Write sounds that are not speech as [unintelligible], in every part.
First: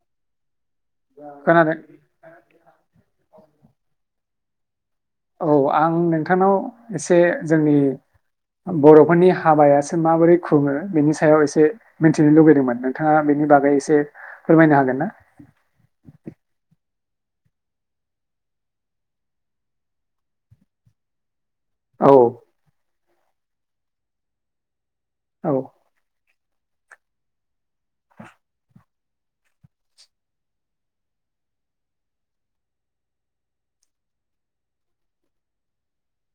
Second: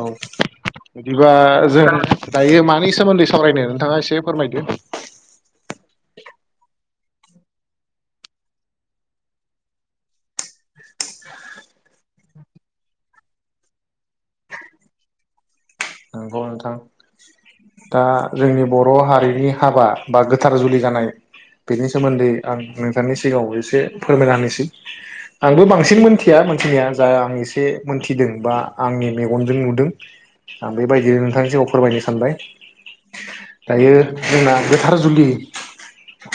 औ बिदिबा खोनादों जों दायो मानि सोमोन्दै सावरायनो नोंथाङा एसे फोरमायदो औ आं नोंथांनाव एसे जोंनि बर'फोरनि हाबायासो माबोरै खुङो बेनि सायाव एसे मिथिनो लुुबैदोंमोन नोंथाङा बेनि बागै एसे फोरमायनो हागोन ना? नोंगौ नोंथां दा जोंनि बर' हारिनि हाबा बा गोथार जुलि जानाय बेनि औ सोमोन्दै आं नोंथांनि सिगाङाव एसे फोरमायना होनोसै औ आंबो बांसिन मोनथि थिया मोनथिनाया जा आं एसे मोनथिदों बा आंनि मेगनजों नुदों। आं बेबायदिनो नोंथांनि सिगाङाव फोरमायनो सानबाय दायो जोंना गोथार जुलि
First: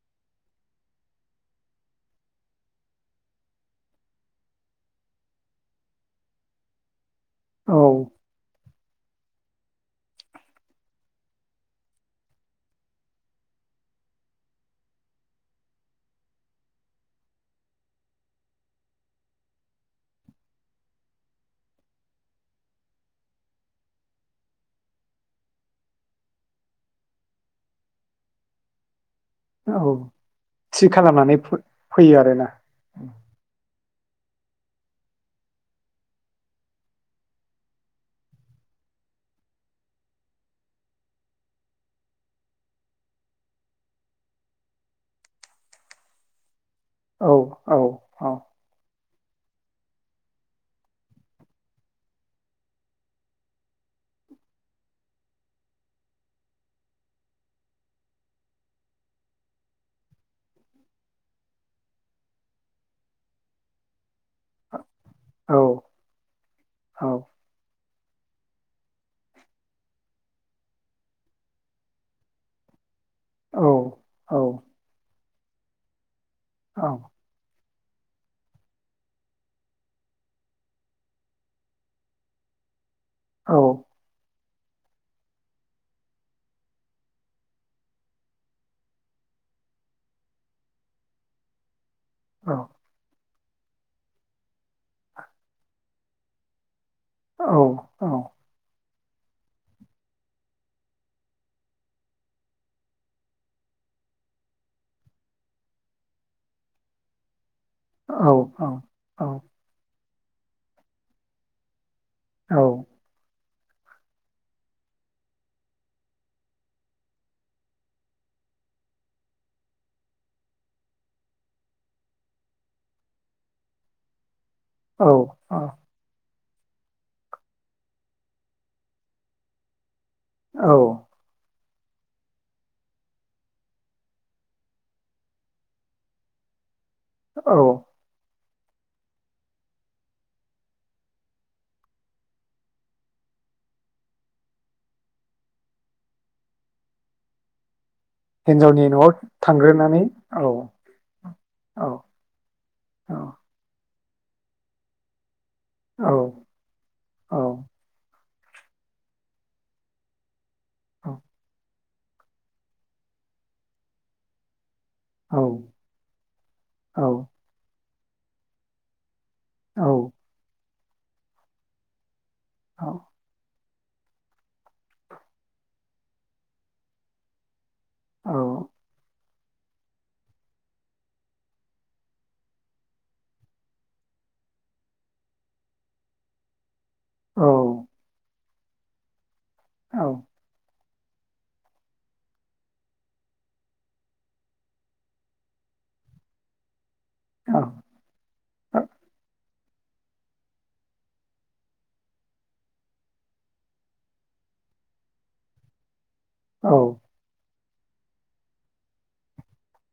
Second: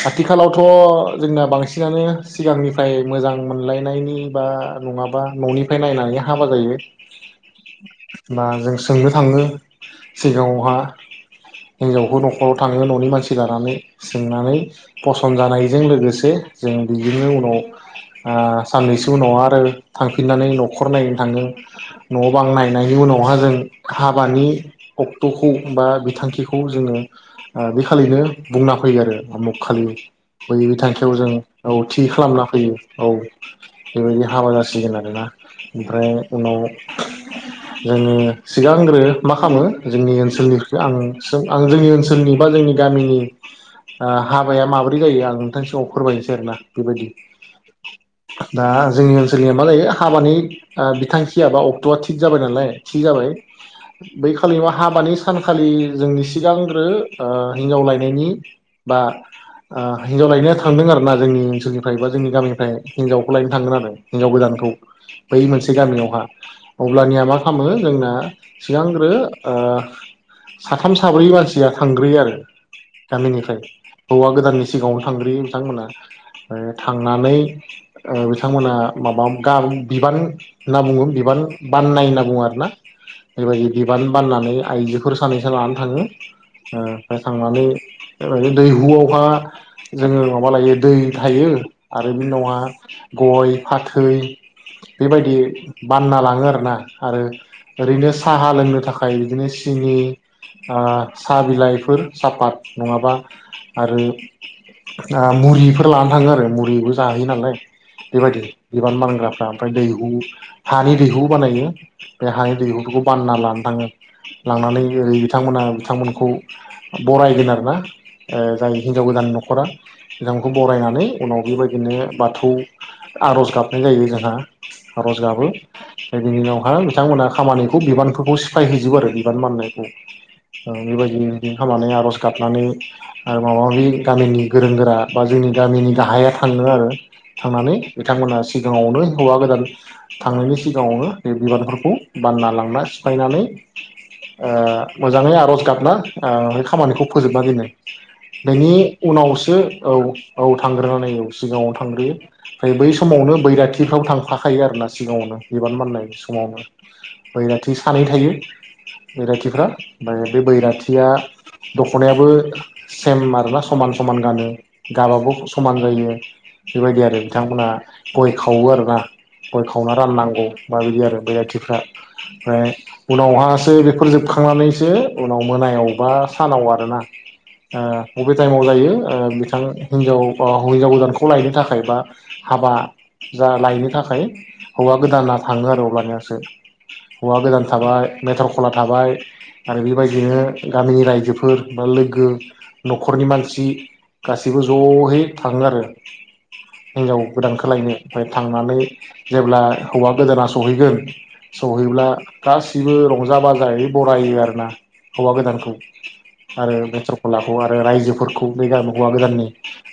आथिखालावथ' जोंना बांसिनानो सिगांनिफ्राय मोजां मोनलायनायनि बा नङाबा न'निफ्राय नायनानै हाबा जायो। औ मा जों सोंनो थाङो सिगाङावहा हिनजावखौ न'खराव थाङो न'नि मानसि लानानै सोंनानै फसन्द जानायजों लोगोसे जों बिजोंनो उनाव ओ साननैसो उनाव आरो थांफिननानै न'खर नायनो थाङो न' बां नायनायनि उनावहा जों हाबानि अक्ट'खौ बा बिथांखिखौ जोङो ओ बे खालिनो बुंना फैयो आरो। उमुख औ खालि बै थि बिथांखियाव जों खालामनानै औ थि फैयो खालामना आरोना फैयो औ। बेबायदि हाबा जासिगोन आरोना ओमफ्राय उनाव जोङो सिगांग्रो मा खालामो जोंनि ओनसोलनि आं जों आं जोंनि ओनसोलनि बा जोंनि गामिनि ओ हाबाया माब्रै जायो आं नोंथां सिगाङाव फोरमायनोसै आरोना। बेबायदि औ औ औ दा जोंनि ओन सोलनिया मा जायो हाबानि ओ बिथांखिया बा अक्ट'आ थिग जाबाय नालाय थिग जाबाय बै खालि हाबानि सानखालि जोंनि सिगांग्रो ओ हिनजाव लायनायनि बा ओ हिनजाव लायनाया थांदों आरोना जोंनि ओनसोलनिफ्राय बा जोंनि गामिनिफ्राय हिनजावखौ लायनो थांगोन आरो हिनजाव गोदानखौ बै औ मोनसे गामियावहा औ अब्लानिया मा खालामो जोंना सिगांग्रो ओ साथाम साब्रै मानसिया थांग्रोयो आरो गामिनिफ्राय हौवा गोदाननि सिगाङाव थांग्रोयो बिथांमोना औ थांनानै बिथांमोना माबा बिबान होनना बुङो बिबान बाननाय होनना बुङो आरोना औ बेबायदि बिबान बाननानै आइजोफोर सानैसा लानानै थाङो ओमफ्राय थांनानै ओनो दैहुआवबा जोङो माबा लायो दै थायो आरो बिनि औ उनावहा गय फाथै बेबायदि बानना लाङो आरोना आरो औ ओरैनो [unintelligible] थाखाय बिदिनो सिनि ओ साहा बिलाइफोर साहापात नङाबा आरो मुरिफोर लान थाङो आरो मुरिबो जाहोयो नालाय बेबायदि औ बिबान बानग्राफ्रा ओमफ्राय दैहु हानि दैहु बानायो बेेहाय दैहुखौ लाना थाङो लांनानै ओरै बिथांमोना बिथांमोनखौ बरायगोन आरोना जाय हिनजाव गोदाननि न'खरा बिथांमोनखौ बरायनानै उनाव बेबायदिनो बाथौ आर'ज गाबनाय जायो ओजोंहा औ आर'ज गाबो फ्राय बिनि उनाव बिथांमोना खामानि खौ बिबानफोरखौ सिफायहैजोबो आरो बिबान बाननायखौ औ बिबायदिनो बे खामनानै आरज गाबनानै आरो माबा माबि गामिनि गोरों गोरा बा जोंनि गामिनि गाहाया थाङो आरो औ थांनानै बिथांमोना सिगाङावनो हौवा गोदान थांनायनि सिगाङावनो बे बिबानफोरखौ बान्ना ला ना सिफायनानै ओ मोजाङै आरज गाबना ओ बे खामानिखौ फोजोबना दोनो बेनि हिन्जावनि न'आव उनावसो औ थांग्रोनानै औ थांग्रोनानै औ सिगाङाव औ थांग्रोयो ओमफ्राय बै औ समावनो बैराथिफ्राव थां थाखायो आरो ना सिगाङावनो बिबान औ बाननाय समावनो बैराथि सानै थायो बैराथिफ्रा ओमफ्राय बे बैराथिया औ दख'नायाबो सेम आरोना समान समान गानो गाबाबो औ समान जायो औ बेबायदि आरो बिथांमोनहा गय खावो आरोना गय खावना औ राननांगौ माबायदि आरो बैरथिफ्रा ओमफ्राय औ उनावहा जे बेफोर जोबखांनानैसो उनाव मोनायाव बा सानाव आरोना । ओ बबे औ टाइमाव जायो ओ बिथ बिथांङा ओ हिनजाव हिनजाव गोदानखौ लायनो थाखाय बा हाबा जा लायनो थाखाय हौवा गोदाना थाङो आरो अब्लानियासो । हौवा औ गोदान थाबाय बेथर खला थाबाय । आरो औ बेबायदिनो गामिनि रायजोफोर बा लोगो न'खरनि मानसि गासिबो ज'यै थाङो आरो । हिनजाव गोदानखौलायनो ओमफ्राय थांनानै जेब्ला हौवा गोदाना सहैगोन सहैब्ला गाससिबो रंजा बाजायै बरायो आरोना हौवा गोदानखौ । आरो बेसरखौ ला खौ आरो रायजोफोरखौ बे गामि हौवा गोदाननि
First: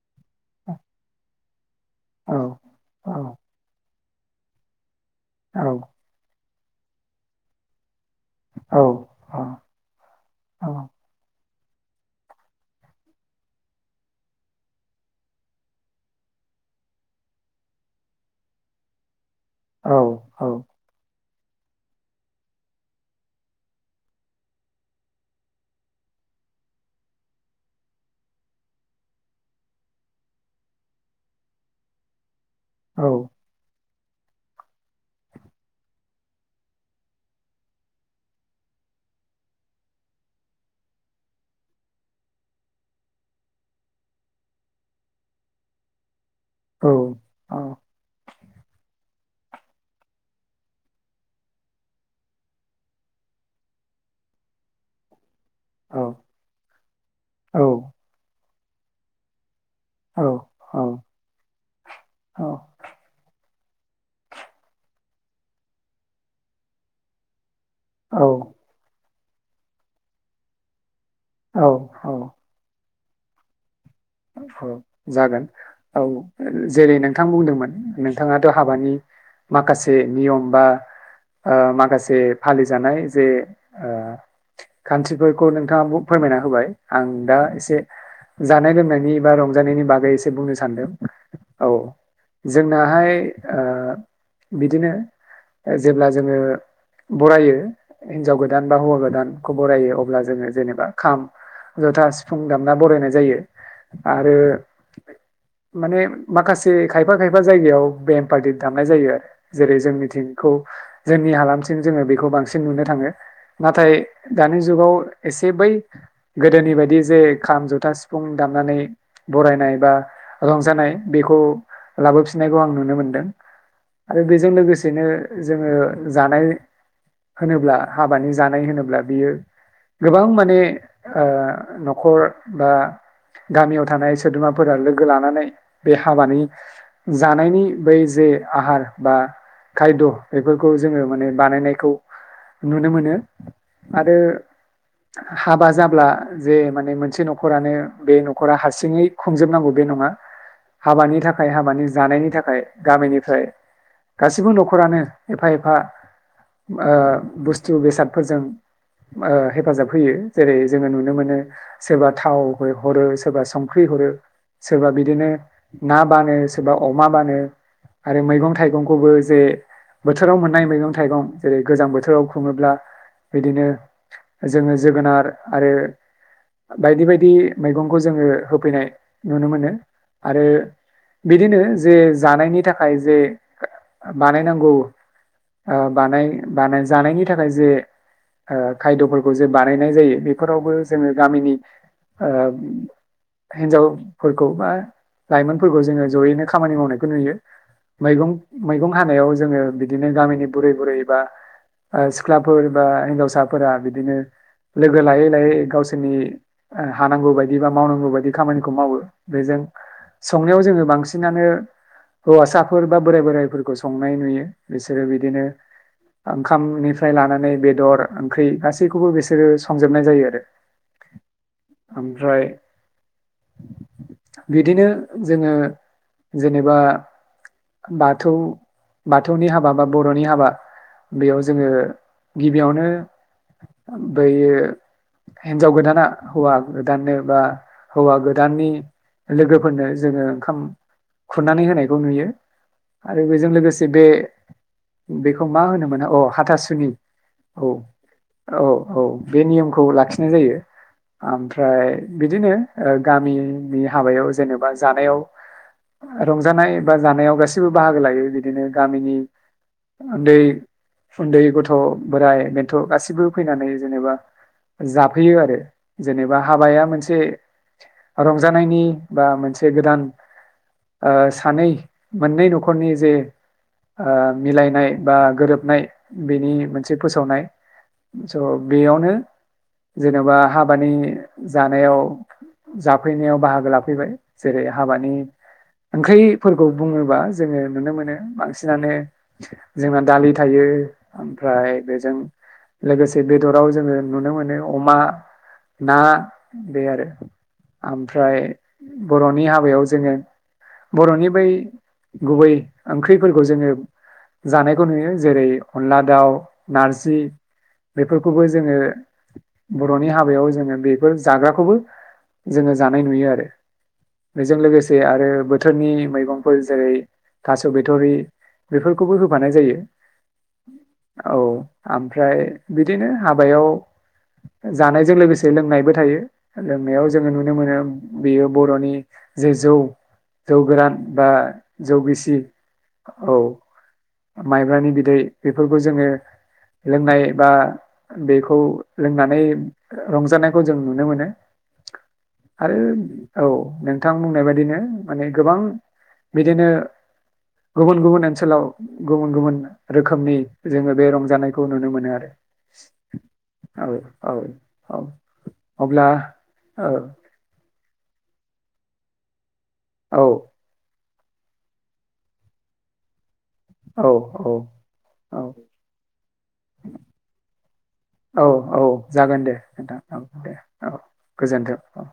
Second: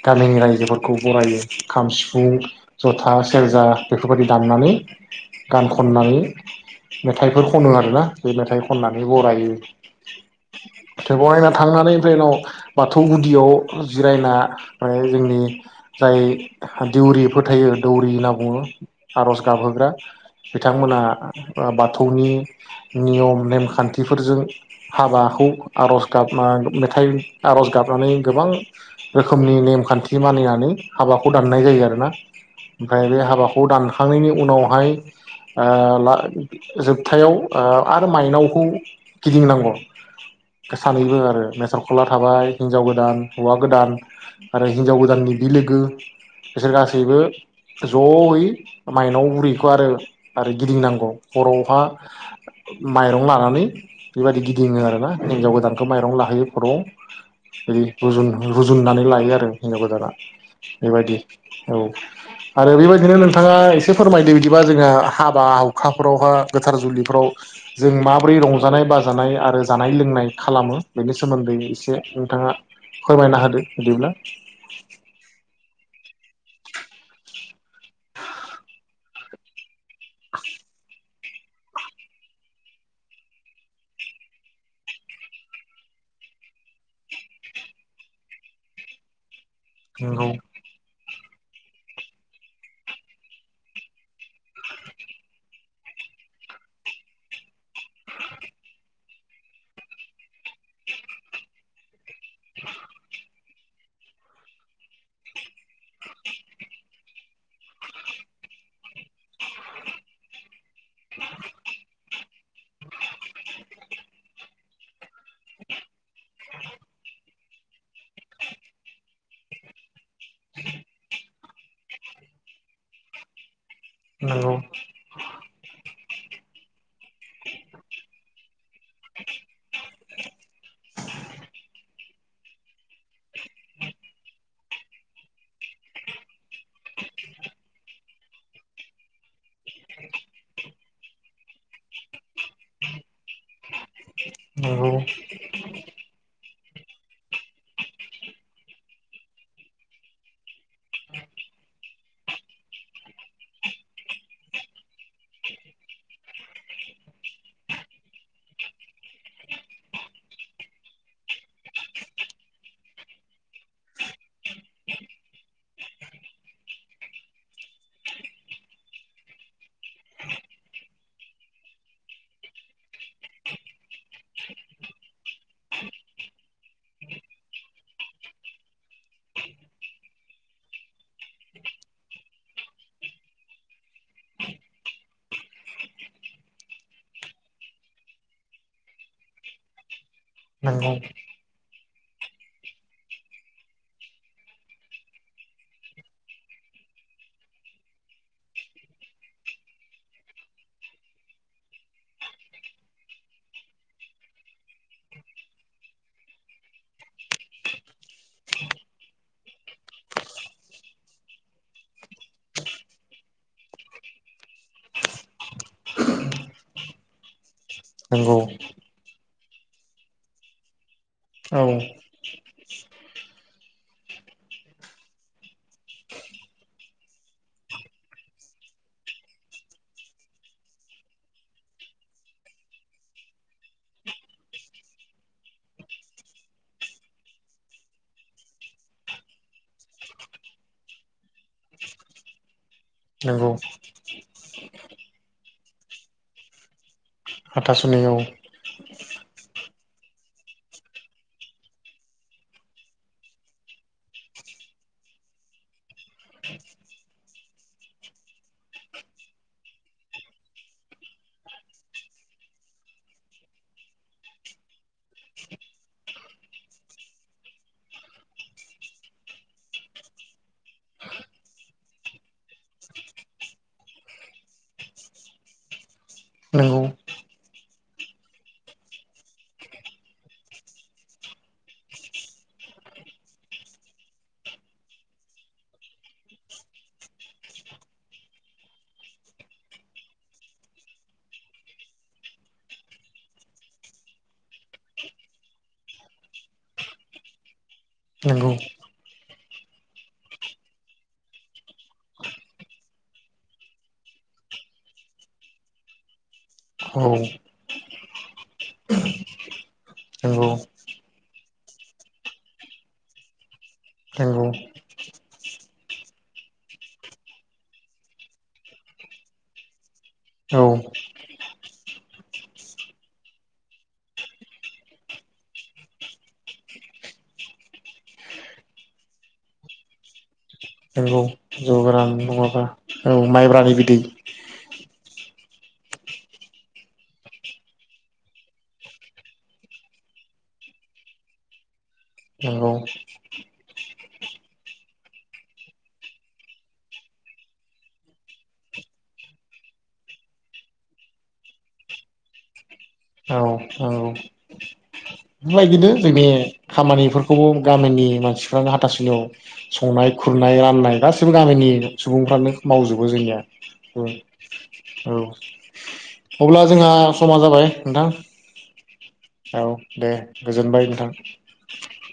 गामिनि रायजोफोरखौ बरायो । खाम, सिफुं, जथा, सेरजा बेफोरबायदि दामनानै गान खननानै मेथाइफोर खनो आरोना । बे मेथाइ खननानै बरायो थेवबावहाय ना । थांनानै ओफ्राय उनाव बाथौ गुदियाव जिरायना जोंनि जाय दौरिफोरो थायो दौरि होनना बुङो । आर'ज गाबहोग्रा औ बिथांमोना ओ बाथौनि नियम नेमखान्थिफोरजों हाबाखौ आर'ज गाबना मेथाइ आर'ज गाबनानै गोबां रोखोमनि नेमखान्थि मानिनानै हाबाखौ दाननाय जायो आरोना । औ ओमफ्राय बे हाबाखौ दानखा खांनायनि उनावहाय ओ ला जोबथायाव ओ आरो माइनावखौ गिदिंनांगौ सानैबो आरो मेसरखला थाबाय हिनजाव गोदान हौवा गोदान आरो हिनजाव गोदाननि बि लोगो बिसोर गासैबो ज'यै माइनाव बुरैखौ आरो आरो गिदिंनांगौ । खर'आवहा माइरं लानानै बेबायदि गिदिङो आरोना । हिन्जाव गोदानखौ माइरं लाहैयो खर'आव बै रुजुन रुजुननानै लायो आरो । हिनजाव गोदाना बेबायदि औ आरो बेबायदिनो नों नोंथाङा एसे फोरमायदो बिदिबा जोङो हाबा हुखा फोरावहा गोथार जुलिफोराव जों माबोरै रंजानाय बा जानाय आरो जानाय लोंनाय खालामो बेनि सोमोन्दै एसे नोंथाङा फोरमायना होदो बिदिब्ला औ जागोन औ जेरै नोंथां बुंदोंमोन नोंथाङाथ' हाबानि माखासे नियम बा माखासे ओ फालिजानाय जे ओ खान्थिफोरखौ नोंथाङा फोरमायना होबाय आं दा एसे जानाय लोंनाय बिबार [unintelligible] जानायनि बागै नंगौ एसे बुंनो सानदों औ जोंनाहाय ओ बिदिनो जेब्ला जोङो बरायो हिनजाव गोदान बा हौवा गोदानखौ बरायो अब्ला जोङो जेनेबा खाम जथा सिफुं दामना बरायनाय जायो आरो माने माखासे खायफा खायफा जायगायाव बेमफाथि दामनाय जायो आरो जेरै जोंनिथिंखौ जोंनि हालामथिं जोङो बेखौ बांसिन नुनो थाङो नाथाय दानि जुगाव एसे बै गोदोनि बायदि जे खाम जथा सिफुं दामनाय नानै बरायनाय बा रंजानाय बेखौ लाबोफिननायखौ आं नुनो मोनदों आरो बेजों नंगौ लोगोसेनो जोङो जानाय होनोब्ला हाबानि जानाय होनो ब्ला बियो गोबां माने ओ न न'खर बा गामियाव थानाय सोद्रोमाफोरा लोगो लानानै बे हाबानि जानायनि बै जे आहार बा खायद' बेफोरखौ जोङो माने बानायनायखौ नुनो मोनो आरो हाबा जाब्ला जे माने मोनसे न'खरानो बे न'खरा हारसिङै खुंजोबनांगौ बे नङा हाबानि थाखाय हाबानि जानायनि थाखाय गामिनिफ्राय गासिबो न'खरानो एफा एफा ओ बुस्थु बेसादफोरजों ओ हेफाजाब होयो जेरै जोङो नुनो मोनो सोरबा थाव हरो सोरबा संख्रि हरो सोरबा बिदिनो ना बानो सोरबा अमा बानो आरो मैगं थाइगंखौबो जे बोथोराव मोननाय मैगं थाइगं जेरै गोजां बोथोराव खुङोब्ला बिदिनो जोङो जोगोनार आरो बायदि बायदि मैगंखौ जोङो होफैनाय नुनो मोनो आरो बिदिनो जे जानायनि थाखाय जे बानायनांगौ ओ बानाय बानाय जानायनि थाखाय जे ओ खायद'फोरखौ जे बानायनाय जायो बे फोरावबो नंगौ जोङो गामिनि ओ हिन्जावफोरखौ बा लाइमोनफोरखौ जोङो जयैनो खामानि मावनायखौ नुयो मैगं मैगं हानायाव जोङो बिदिनो गामिनि बुरै बुरै बा सिख्लाफोर बा हिनजावसाफोरा बिदिनो लोगो लायै लायै गावसोरनि आं हानांगौ बायदि बा मावनांगौ बायदि खामानिखौ मावो बेजों संनायाव जोङो बांसिनानो हौवासाफोर बा बोराइ बोराइफोरखौ संनाय नुयो बिसोरो बिदिनो ओंखामनिफ्राय लानानै बेदर नंगौ नंगौ ओंख्रि गासैखौबो बेसोर बिसोरो संजोबनाय जायो आरो औ ओमफ्राय बिदिनो जोङो जेनेबा बाथौ बाथौनि हाबा बा बर'नि हाबा बेयाव जोङो गिबियावनो बैयो हिन्जाव गोदाना हौवा गोदाननो बा हौवा गोदाननि लोगोफोरनो जोङो ओंखाम खुरनानै होनायखौ नुयो आरो नंगौ बेजों लोगोसे बे बेखौ मा होनोमोना अ हाथासुनि औ औ औ औ बे नियमखौ लाखिनाय जायो ओमफ्राय बिदिनो ओ गामिनि हाबायाव जेनेबा जानायाव रंजानाय बा जानायाव गा सिबो बाहागो लायो बिदिनो गामिनि उन्दै उन्दै गथ' बोराइ बेन्थ' गासिबो फैनानै जेनेबा जाफैयो आरो जेनेबा हाबाया मोनसे रंजानायनि बा मोनसे गोदान ओ सानै मोननै न'खरनि जे आ मिलायनाय बा गोरोबनाय बेनि नंगौ मोनसे फोसावनाय। स' बेयावनो जेन'बा हाबानि जानायाव जाफैनायाव बाहागो लाफैबाय जेरै हाबानि ओंख्रिफोरखौ बुङोबा जोङो नुनो मोनो बांसिनानो जोंना दालि थायो ओमफ्राय बेजों लोगोसे बेदराव जोङो नुनो मोनो अमा ना बे आरो ओमफ्राय नंगौ बर'नि हाबायाव जोङो बर'नि बै गुबै ओंख्रिफोरखौ जोङो जानायखौ नुयो जेरै अनला दाउ औ नारजि बेफोरखौबो जोङो बर'नि हाबायाव नंगौ जोङो बेफोर जाग्राखौबो जोङो जानाय नुयो आरो नंगौ बेजों लोगोसे आरो बोथोरनि मैगं फोर जेरै थास' बिथ'रि बेफोरखौबो होफानाय जायो औ औ ओमफ्राय बिदिनो हाबायाव जानायजों लोगोसे लोंनायबो थायो। लोंनायाव जोङो नुनो मोनो बेयो बर'नि जे जौ जौ गोरान नंगौ बा जौ गोरान गिसि नङाबा औ माइब्रानि बिदै दै बेफोरखौ जोङो लोंनाय बा बेखौ लोंनानै रंजानायखौ जों नुनो मोनो नंगौ आरो औ नोंथां बुंनाय बायदिनो माने गोबां बिदिनो गुबुन गुबुन ओनसोलाव गुबुन गुबुन रोखोमनि जोङो बे रंजानायखौ नुनो मोनो आरो औ औ औ। नों अब्ला [unintelligible] औ खामानिफोरखौबो गामिनि मानसिफ्रानो हाथासुनियाव संनाय औ खुरनाय राननाय गासि बो गामिनि सुबुंफ्रानो मावजोबो जोंनिया। औ। औ अब्ला जोंहा समा जाबाय नोंथां। औ औ जागोन दे औ नोंथां औ दे गोजोनबाय औ नोंथां गोजोन्थों औ।